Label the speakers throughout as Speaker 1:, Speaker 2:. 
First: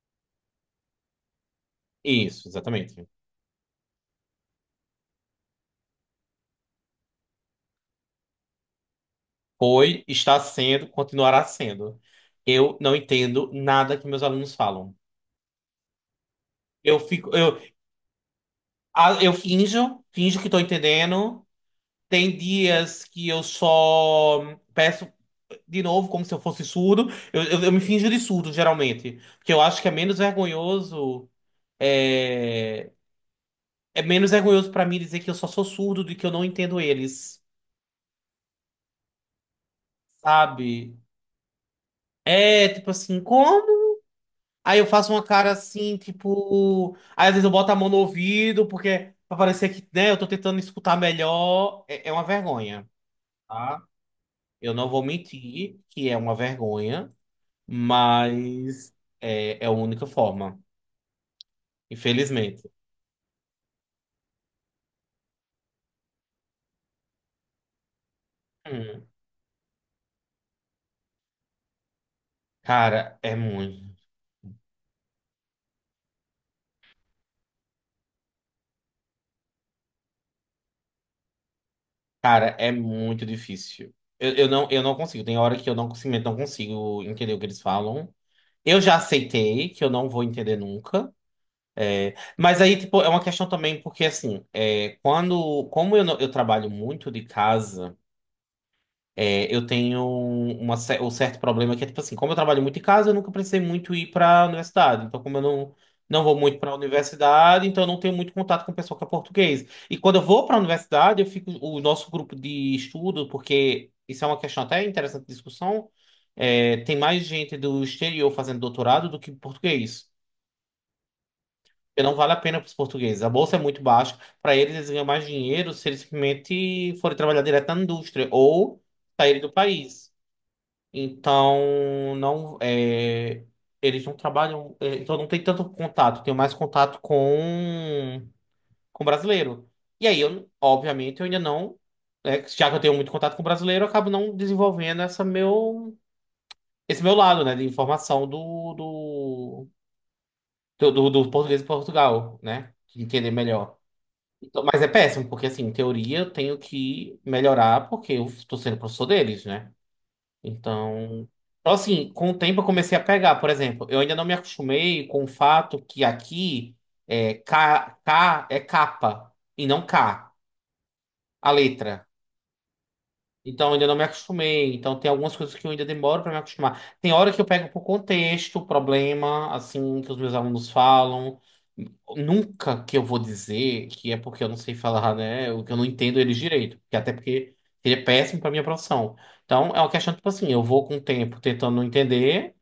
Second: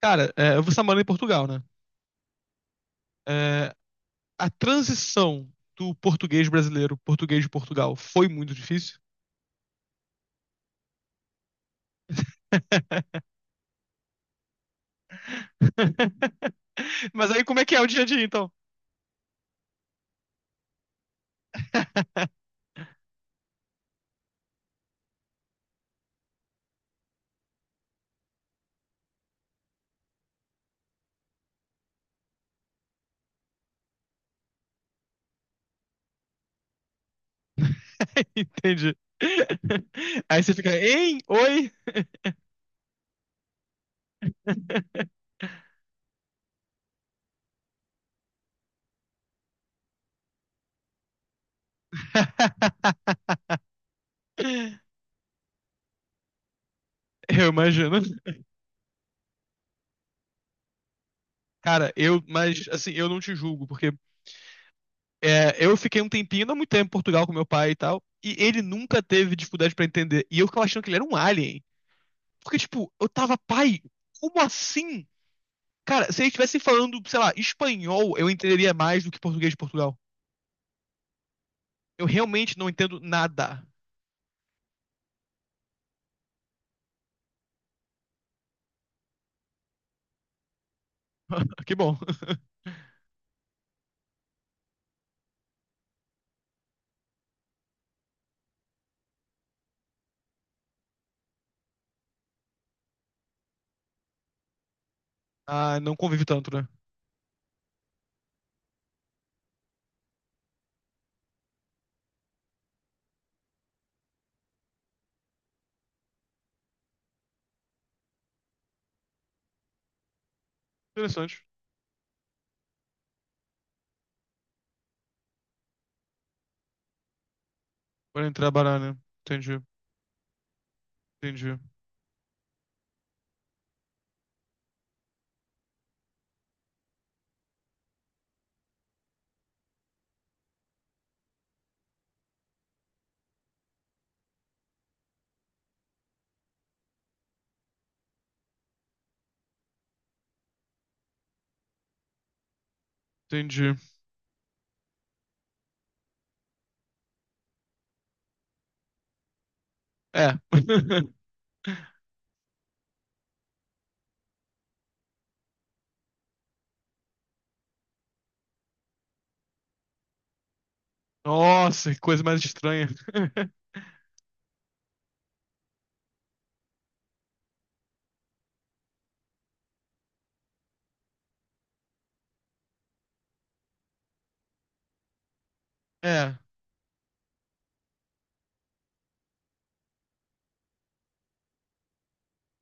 Speaker 1: Cara, eu você morando em Portugal, né?
Speaker 2: Isso, exatamente.
Speaker 1: É, a transição do português brasileiro, português de Portugal, foi muito difícil.
Speaker 2: Foi, está sendo, continuará sendo. Eu não entendo nada que meus alunos falam. Eu
Speaker 1: Mas
Speaker 2: fico,
Speaker 1: aí como é que é o dia a dia, então?
Speaker 2: ah, eu finjo que estou entendendo. Tem dias que eu só peço de novo, como se eu fosse surdo. Eu me finjo de surdo, geralmente. Porque eu acho que é menos vergonhoso. É, é menos vergonhoso para mim dizer que eu só sou surdo do que eu não entendo eles,
Speaker 1: Entendi. Aí você fica,
Speaker 2: sabe?
Speaker 1: hein? Oi?
Speaker 2: É tipo assim, como? Aí eu faço uma cara assim, tipo. Aí às vezes eu boto a mão no ouvido, porque pra parecer que, né, eu tô tentando escutar melhor. É uma vergonha, tá? Eu não vou mentir que é uma vergonha,
Speaker 1: Eu imagino.
Speaker 2: mas é a única forma,
Speaker 1: Cara, mas
Speaker 2: infelizmente.
Speaker 1: assim, eu não te julgo, porque eu fiquei um tempinho, não muito tempo em Portugal com meu pai e tal, e ele nunca
Speaker 2: Hum.
Speaker 1: teve dificuldade pra entender. E eu ficava achando que ele era um alien. Porque, tipo, eu
Speaker 2: Cara,
Speaker 1: tava,
Speaker 2: é
Speaker 1: pai,
Speaker 2: muito.
Speaker 1: como assim? Cara, se eles estivessem falando, sei lá, espanhol, eu entenderia mais do que português de Portugal. Eu
Speaker 2: Cara,
Speaker 1: realmente não
Speaker 2: é
Speaker 1: entendo
Speaker 2: muito
Speaker 1: nada.
Speaker 2: difícil. Eu não consigo. Tem hora que eu não consigo entender o que eles falam. Eu já aceitei que eu não vou entender nunca.
Speaker 1: Que bom.
Speaker 2: Mas aí, tipo, é uma questão também, porque assim, é, quando, como eu, não- eu trabalho muito de casa, é, eu tenho um certo problema que é, tipo assim, como eu trabalho muito de casa, eu nunca precisei muito ir para a universidade. Então, como eu não,
Speaker 1: Ah, não convive
Speaker 2: não vou
Speaker 1: tanto,
Speaker 2: muito
Speaker 1: né?
Speaker 2: para a universidade, então eu não tenho muito contato com o pessoal que é português. E quando eu vou para a universidade, eu fico, o nosso grupo de estudo, porque isso é uma questão até interessante de discussão, é, tem mais gente do exterior fazendo doutorado do que português.
Speaker 1: Interessante.
Speaker 2: Porque não vale a pena para os portugueses. A bolsa é muito baixa. Para eles, eles ganham mais dinheiro se eles simplesmente forem trabalhar direto na indústria
Speaker 1: Podem trabalhar,
Speaker 2: ou
Speaker 1: né?
Speaker 2: saírem do
Speaker 1: Entendi,
Speaker 2: país.
Speaker 1: entendi,
Speaker 2: Então, não é, eles não trabalham. É, então, não tem tanto contato. Tenho mais contato com brasileiro. E aí, eu, obviamente, eu ainda não. Né, já que eu tenho muito contato com brasileiro, eu acabo não desenvolvendo esse meu lado, né, de informação do português de Portugal, né? De entender
Speaker 1: entendi.
Speaker 2: melhor. Então, mas é péssimo, porque assim, em teoria eu tenho que melhorar porque eu estou sendo professor deles, né?
Speaker 1: É.
Speaker 2: Então, então, assim, com o tempo eu comecei a pegar, por exemplo, eu ainda não me acostumei com o fato que aqui é K, K é capa e não K, a
Speaker 1: Nossa, que
Speaker 2: letra.
Speaker 1: coisa mais estranha.
Speaker 2: Então, ainda não me acostumei. Então, tem algumas coisas que eu ainda demoro para me acostumar. Tem hora que eu pego por contexto, o problema, assim, que os meus alunos falam. Nunca que eu vou dizer que é porque eu não sei falar, né? O que eu não entendo
Speaker 1: É.
Speaker 2: eles direito. Que até porque seria péssimo para minha profissão. Então, é uma questão, tipo assim, eu vou com o tempo tentando entender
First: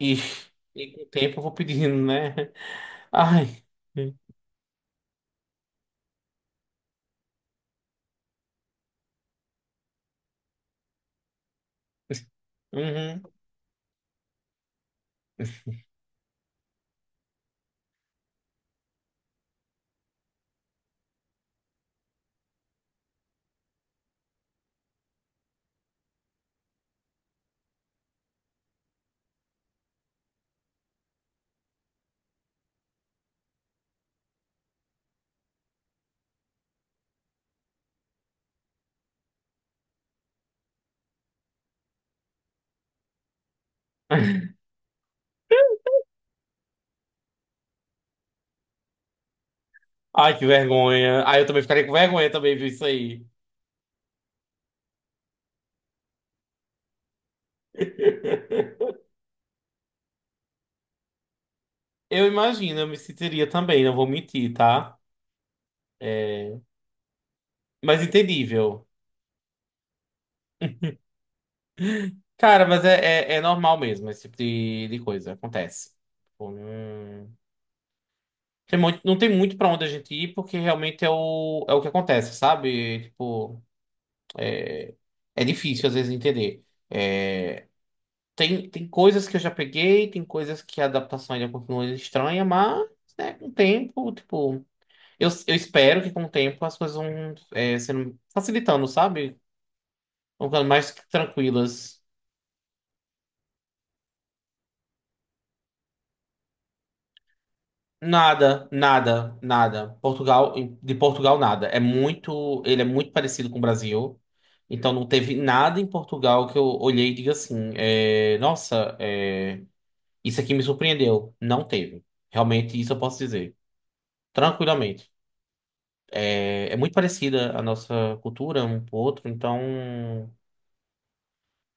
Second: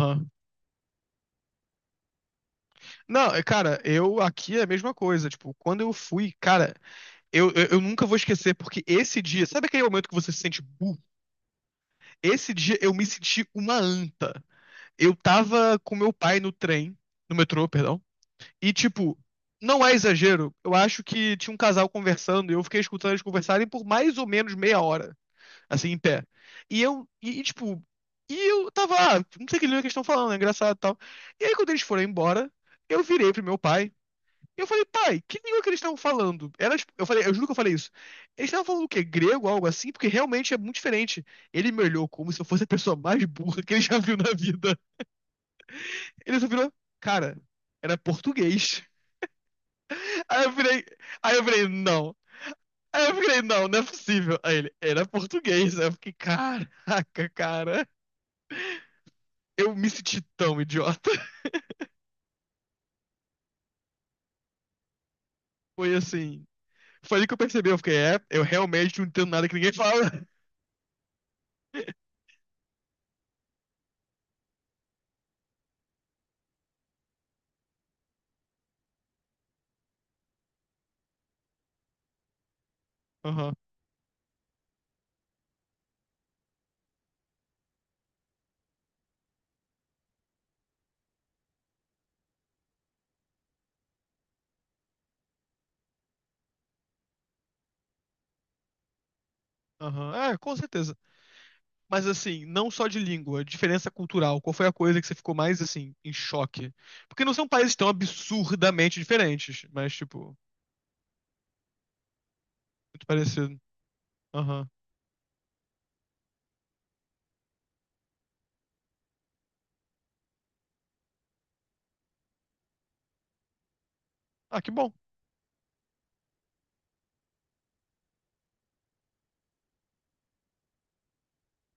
Speaker 2: e, e com o tempo eu vou pedindo, né?
Speaker 1: Não, é,
Speaker 2: Ai.
Speaker 1: cara, eu aqui é a mesma coisa. Tipo, quando eu fui, cara, eu nunca vou esquecer, porque esse dia, sabe aquele momento que você se sente burro? Esse dia eu me
Speaker 2: Uhum.
Speaker 1: senti uma anta. Eu tava com meu pai no trem, no metrô, perdão, e tipo, não é exagero, eu acho que tinha um casal conversando e eu fiquei escutando eles conversarem por mais ou menos meia hora, assim, em pé. E eu, e, tipo, E eu tava, ah, não sei o que eles estão falando, é engraçado e tal. E aí quando eles foram embora, eu virei pro meu pai eu falei, pai, que língua que eles estavam falando? Era, eu falei, eu juro que eu falei isso. Eles estavam falando o quê? Grego, algo assim? Porque realmente é muito diferente. Ele me olhou como se eu fosse a pessoa mais burra que ele já viu na vida. Ele só virou, cara, era português.
Speaker 2: Ai,
Speaker 1: Aí
Speaker 2: que
Speaker 1: eu virei,
Speaker 2: vergonha.
Speaker 1: aí
Speaker 2: Ai,
Speaker 1: eu
Speaker 2: eu também
Speaker 1: virei,
Speaker 2: ficaria com
Speaker 1: não.
Speaker 2: vergonha também, viu isso
Speaker 1: Aí eu
Speaker 2: aí.
Speaker 1: virei, não, não é possível. Aí ele, era português. Aí eu fiquei, caraca, cara. Eu me senti tão idiota.
Speaker 2: Eu imagino, eu me sentiria também, não vou mentir, tá?
Speaker 1: Foi assim,
Speaker 2: É...
Speaker 1: foi ali que eu percebi, eu fiquei,
Speaker 2: Mas
Speaker 1: é, eu
Speaker 2: entendível.
Speaker 1: realmente não entendo nada que ninguém fala.
Speaker 2: Cara, mas é, é normal mesmo, esse tipo de coisa, acontece. Tipo, não... Tem muito, não tem muito pra onde a gente ir, porque realmente é o, é o que acontece, sabe?
Speaker 1: Aham,
Speaker 2: Tipo, é difícil às vezes entender. É... Tem coisas que eu já peguei, tem coisas que a adaptação ainda continua estranha, mas, né, com o tempo, tipo. Eu espero que com o tempo as coisas vão é, sendo facilitando, sabe?
Speaker 1: aham, é,
Speaker 2: Vão
Speaker 1: com
Speaker 2: ficando mais
Speaker 1: certeza.
Speaker 2: tranquilas.
Speaker 1: Mas assim, não só de língua, diferença cultural. Qual foi a coisa que você ficou mais assim em choque? Porque não são países tão
Speaker 2: Nada,
Speaker 1: absurdamente
Speaker 2: nada,
Speaker 1: diferentes, mas
Speaker 2: nada.
Speaker 1: tipo,
Speaker 2: Portugal, de Portugal, nada. É muito, ele é
Speaker 1: muito
Speaker 2: muito parecido
Speaker 1: parecido.
Speaker 2: com o Brasil.
Speaker 1: Aham.
Speaker 2: Então não teve nada em Portugal que eu olhei e diga assim, é, nossa, é, isso aqui me surpreendeu. Não teve. Realmente isso eu posso dizer.
Speaker 1: Ah, que bom.
Speaker 2: Tranquilamente. É, é muito parecida a nossa cultura um pro outro, então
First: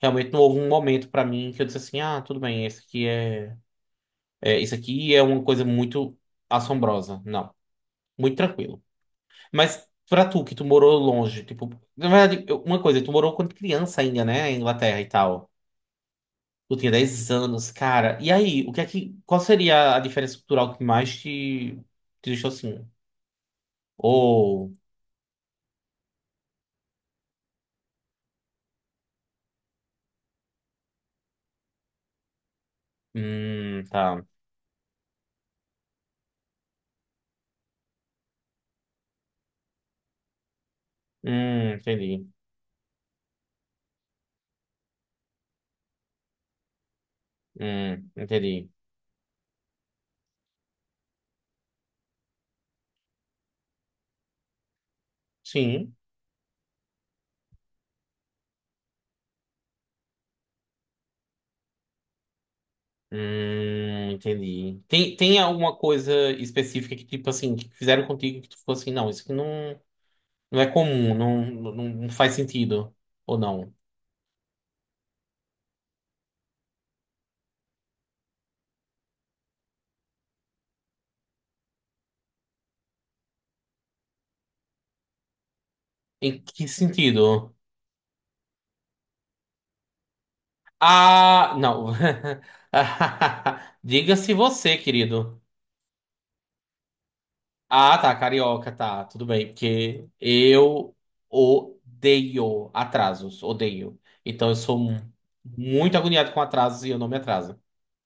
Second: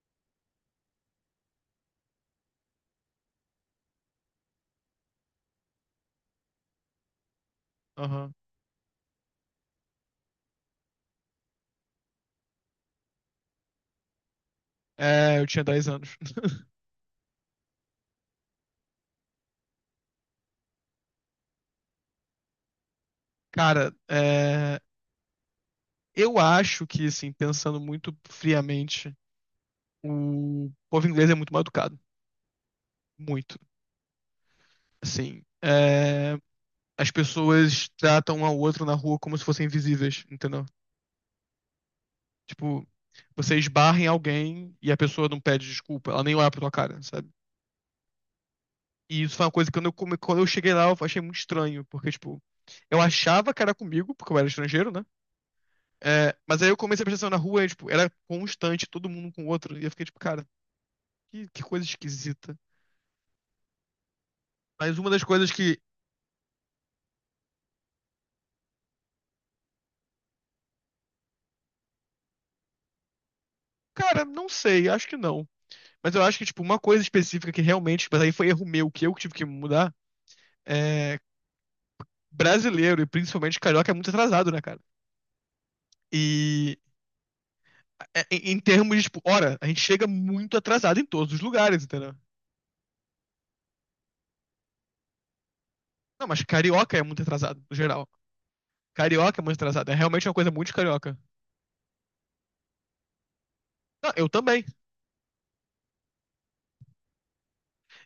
Speaker 2: realmente não houve um momento pra mim que eu disse assim, ah, tudo bem, esse aqui é, é isso aqui é uma coisa muito assombrosa. Não,
Speaker 1: Aham.
Speaker 2: muito tranquilo. Mas pra tu que tu morou longe, tipo, na verdade, uma coisa, tu morou quando criança ainda, né, em Inglaterra e
Speaker 1: É, eu
Speaker 2: tal.
Speaker 1: tinha 10 anos.
Speaker 2: Tu tinha 10 anos, cara. E aí, o que é que qual seria a diferença cultural que mais te, te deixou assim?
Speaker 1: Cara,
Speaker 2: Ou,
Speaker 1: eu acho que assim, pensando muito friamente, o povo inglês é muito mal educado, muito.
Speaker 2: tá.
Speaker 1: Assim, é, as pessoas tratam um ao outro na rua como se fossem invisíveis, entendeu?
Speaker 2: Entendi.
Speaker 1: Tipo, você esbarra em alguém e a pessoa não pede desculpa, ela nem olha pra tua cara, sabe?
Speaker 2: Entendi.
Speaker 1: E isso foi uma coisa que quando eu, quando eu cheguei lá eu achei muito estranho, porque, tipo, eu achava que era comigo, porque eu era estrangeiro, né?
Speaker 2: Sim.
Speaker 1: É, mas aí eu comecei a prestar atenção na rua e, tipo, era constante, todo mundo um com o outro, e eu fiquei, tipo, cara, que coisa esquisita.
Speaker 2: Entendi.
Speaker 1: Mas uma
Speaker 2: Tem,
Speaker 1: das
Speaker 2: tem
Speaker 1: coisas
Speaker 2: alguma
Speaker 1: que,
Speaker 2: coisa específica que, tipo assim, que fizeram contigo que tu ficou assim, não, isso aqui não, não é comum, não, não, não faz sentido. Ou não?
Speaker 1: cara, não sei, acho que não. Mas eu acho que, tipo, uma coisa específica que realmente, mas aí foi erro meu, que eu que tive que mudar, é brasileiro, e principalmente carioca, é muito atrasado, né, cara?
Speaker 2: Em que
Speaker 1: E
Speaker 2: sentido?
Speaker 1: é, em termos de, tipo, hora, a gente chega muito atrasado em todos os
Speaker 2: Ah,
Speaker 1: lugares,
Speaker 2: não.
Speaker 1: entendeu?
Speaker 2: Diga-se você, querido.
Speaker 1: Não, mas carioca é muito atrasado, no
Speaker 2: Ah,
Speaker 1: geral.
Speaker 2: tá, carioca, tá, tudo
Speaker 1: Carioca é
Speaker 2: bem,
Speaker 1: muito atrasado, é
Speaker 2: porque
Speaker 1: realmente uma coisa muito de
Speaker 2: eu
Speaker 1: carioca.
Speaker 2: odeio atrasos, odeio.
Speaker 1: Não, eu
Speaker 2: Então eu
Speaker 1: também.
Speaker 2: sou muito agoniado com atrasos e eu não me atraso.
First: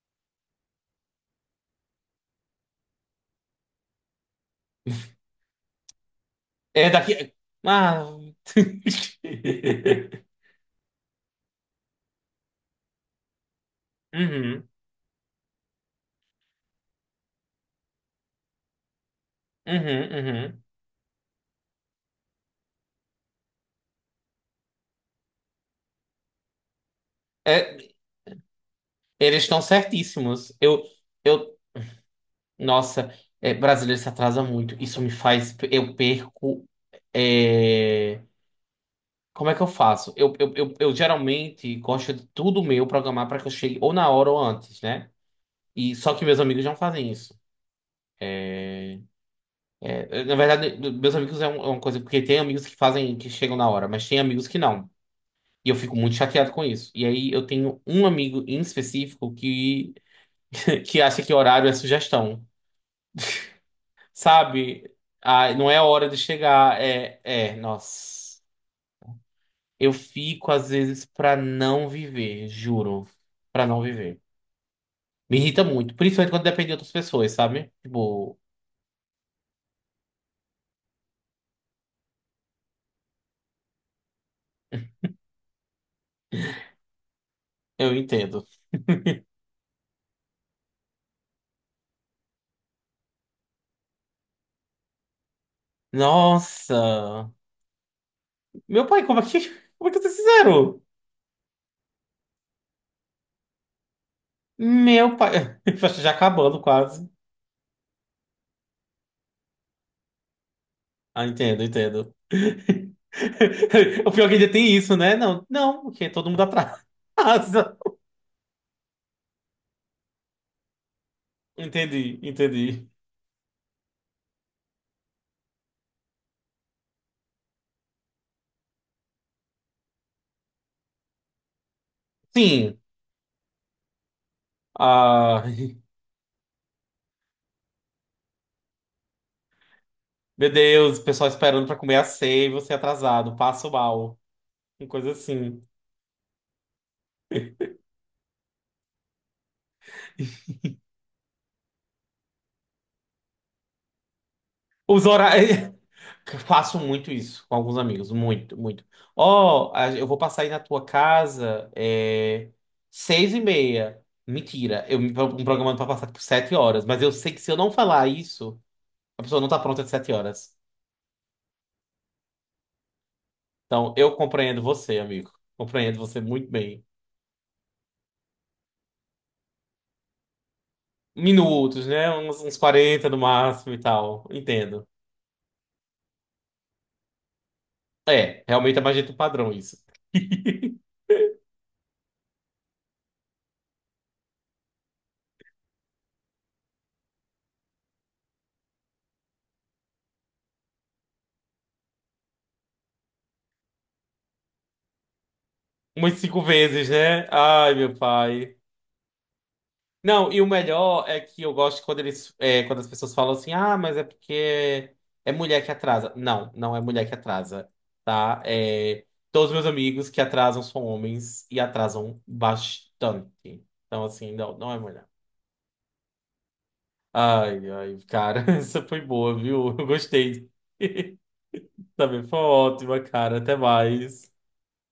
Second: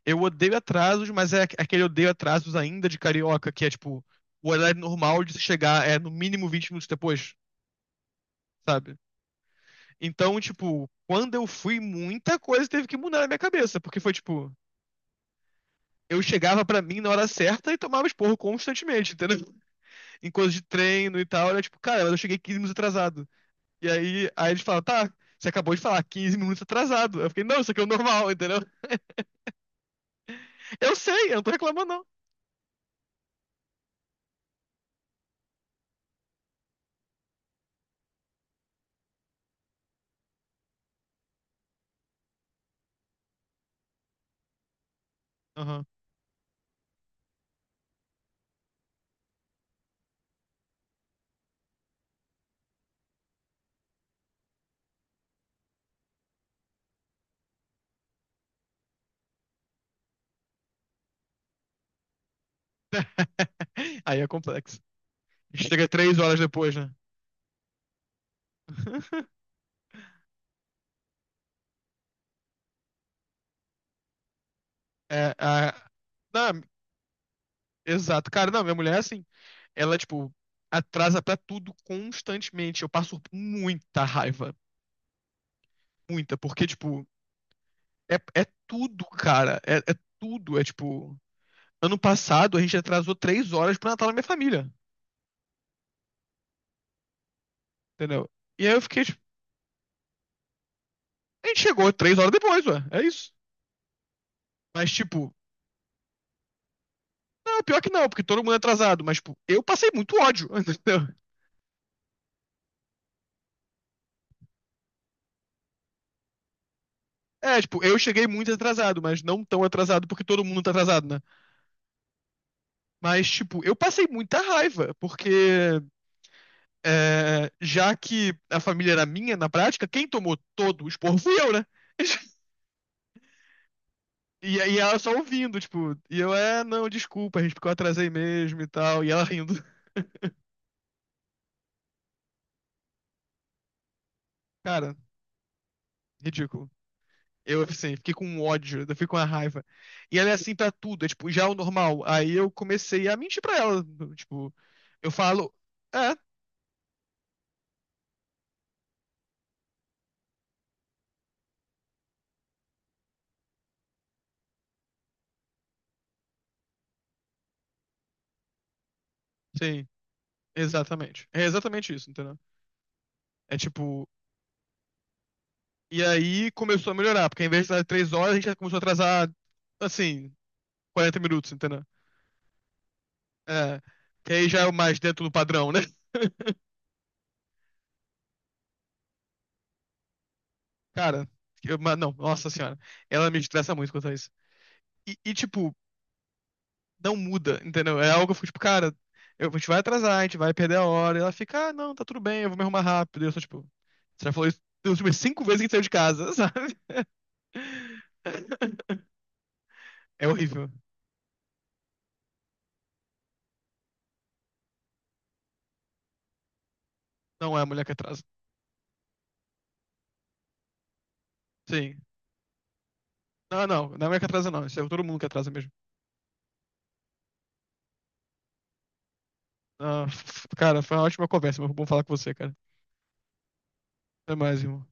Speaker 1: Eu odeio atrasos, mas é é aquele odeio atrasos ainda de carioca, que é tipo, o horário normal de se chegar é no mínimo 20 minutos
Speaker 2: É
Speaker 1: depois,
Speaker 2: daqui. Ah.
Speaker 1: sabe? Então, tipo, quando eu fui, muita coisa teve que mudar na minha cabeça, porque foi tipo,
Speaker 2: Uhum,
Speaker 1: eu chegava pra mim na hora certa e tomava esporro constantemente, entendeu?
Speaker 2: uhum,
Speaker 1: Em coisas de
Speaker 2: uhum.
Speaker 1: treino e tal, era tipo, cara, mas eu cheguei 15 minutos atrasado. E aí, aí eles falam, tá, você acabou de falar 15 minutos atrasado. Eu fiquei, não, isso aqui é o
Speaker 2: É,
Speaker 1: normal, entendeu?
Speaker 2: eles estão certíssimos.
Speaker 1: Eu sei, eu não tô
Speaker 2: Eu,
Speaker 1: reclamando, não.
Speaker 2: nossa, é, brasileiro se atrasa muito. Isso me faz, eu perco. É, como é que eu faço? Eu geralmente gosto de tudo meu programar para que eu chegue ou na hora ou antes, né?
Speaker 1: Aham.
Speaker 2: E só que meus amigos não fazem isso. É, na verdade, meus amigos é um- é uma coisa, porque tem amigos que fazem, que chegam na hora, mas tem amigos que não. E eu fico muito chateado com isso. E aí eu tenho um amigo em específico que, que acha que horário é sugestão.
Speaker 1: Aí é complexo.
Speaker 2: Sabe? Ah, não é a
Speaker 1: Chega
Speaker 2: hora de
Speaker 1: 3 horas depois,
Speaker 2: chegar.
Speaker 1: né?
Speaker 2: É, nossa. Eu fico, às vezes, pra não viver, juro. Pra não viver.
Speaker 1: É,
Speaker 2: Me irrita
Speaker 1: a...
Speaker 2: muito, principalmente quando
Speaker 1: Não,
Speaker 2: depende de outras pessoas, sabe?
Speaker 1: exato.
Speaker 2: Tipo,
Speaker 1: Cara, não, minha mulher é assim. Ela, tipo, atrasa pra tudo constantemente. Eu passo muita raiva. Muita, porque, tipo,
Speaker 2: eu
Speaker 1: é
Speaker 2: entendo.
Speaker 1: tudo, cara. É, é tudo. É, tipo, ano passado a gente atrasou 3 horas pro Natal da minha família,
Speaker 2: Nossa!
Speaker 1: entendeu? E aí eu
Speaker 2: Meu
Speaker 1: fiquei,
Speaker 2: pai,
Speaker 1: tipo,
Speaker 2: como é que, como é que vocês fizeram?
Speaker 1: a gente chegou 3 horas depois, ué. É isso. Mas,
Speaker 2: Meu
Speaker 1: tipo,
Speaker 2: pai. Já acabando quase.
Speaker 1: não, pior que não, porque todo mundo é atrasado. Mas, tipo, eu passei muito ódio, entendeu?
Speaker 2: Ah, entendo, entendo. O pior é que ainda tem isso, né? Não, não, porque todo mundo atrasa.
Speaker 1: É, tipo, eu cheguei muito atrasado, mas não tão atrasado porque todo mundo tá atrasado, né?
Speaker 2: Entendi, entendi.
Speaker 1: Mas, tipo, eu passei muita raiva, porque é, já que a família era minha, na prática, quem tomou todo o esporro fui eu, né?
Speaker 2: Sim.
Speaker 1: E ela só
Speaker 2: Ah,
Speaker 1: ouvindo, tipo, é, não, desculpa, gente, porque eu atrasei mesmo e tal, e ela rindo.
Speaker 2: meu Deus, o pessoal esperando pra comer a ceia e você atrasado, passo mal. Uma
Speaker 1: Cara,
Speaker 2: coisa assim.
Speaker 1: ridículo. Eu, assim, fiquei com um ódio, eu fiquei com uma raiva. E ela é assim pra tudo, é tipo, já é o normal. Aí eu comecei a mentir pra ela. Tipo,
Speaker 2: Os
Speaker 1: eu falo,
Speaker 2: horários.
Speaker 1: é,
Speaker 2: Faço muito isso com alguns amigos, muito, muito. Ó, eu vou passar aí na tua casa, é, 6:30. Mentira, eu me programando pra passar tipo 7h, mas eu sei que se eu não falar isso, a pessoa não tá pronta
Speaker 1: sim,
Speaker 2: de 7h.
Speaker 1: exatamente. É exatamente isso, entendeu? É
Speaker 2: Então,
Speaker 1: tipo,
Speaker 2: eu compreendo você, amigo. Compreendo
Speaker 1: e
Speaker 2: você muito
Speaker 1: aí
Speaker 2: bem.
Speaker 1: começou a melhorar, porque em vez de atrasar 3 horas, a gente já começou a atrasar, assim, 40 minutos, entendeu?
Speaker 2: Minutos, né? Uns 40 no máximo e
Speaker 1: É,
Speaker 2: tal.
Speaker 1: que aí já é o
Speaker 2: Entendo.
Speaker 1: mais dentro do padrão, né?
Speaker 2: É, realmente é mais jeito padrão isso.
Speaker 1: Cara, mas não, nossa senhora, ela me estressa muito quanto a isso. E, tipo, não muda, entendeu? É algo que eu fico tipo, cara, eu, a gente vai atrasar, a gente vai perder a hora. E ela fica, ah, não, tá tudo bem, eu vou me arrumar rápido. E eu sou tipo, você já falou isso das últimas 5 vezes que a gente saiu de
Speaker 2: Umas
Speaker 1: casa,
Speaker 2: cinco
Speaker 1: sabe?
Speaker 2: vezes, né? Ai, meu pai.
Speaker 1: É
Speaker 2: Não, e o
Speaker 1: horrível.
Speaker 2: melhor é que eu gosto quando eles, é, quando as pessoas falam assim, ah, mas é porque é mulher que atrasa. Não, não é mulher que
Speaker 1: Não é a
Speaker 2: atrasa,
Speaker 1: mulher que atrasa.
Speaker 2: tá? É, todos os meus amigos que atrasam são homens e
Speaker 1: Sim.
Speaker 2: atrasam bastante.
Speaker 1: Não, não, não é
Speaker 2: Então,
Speaker 1: a mulher que
Speaker 2: assim,
Speaker 1: atrasa,
Speaker 2: não,
Speaker 1: não.
Speaker 2: não
Speaker 1: Isso
Speaker 2: é
Speaker 1: é todo
Speaker 2: mulher.
Speaker 1: mundo que atrasa mesmo.
Speaker 2: Ai, ai, cara, essa foi boa, viu? Eu
Speaker 1: Ah,
Speaker 2: gostei.
Speaker 1: cara, foi uma ótima conversa, mas foi bom falar com
Speaker 2: Também
Speaker 1: você,
Speaker 2: foi
Speaker 1: cara.
Speaker 2: ótima, cara. Até mais.
Speaker 1: Até mais, irmão.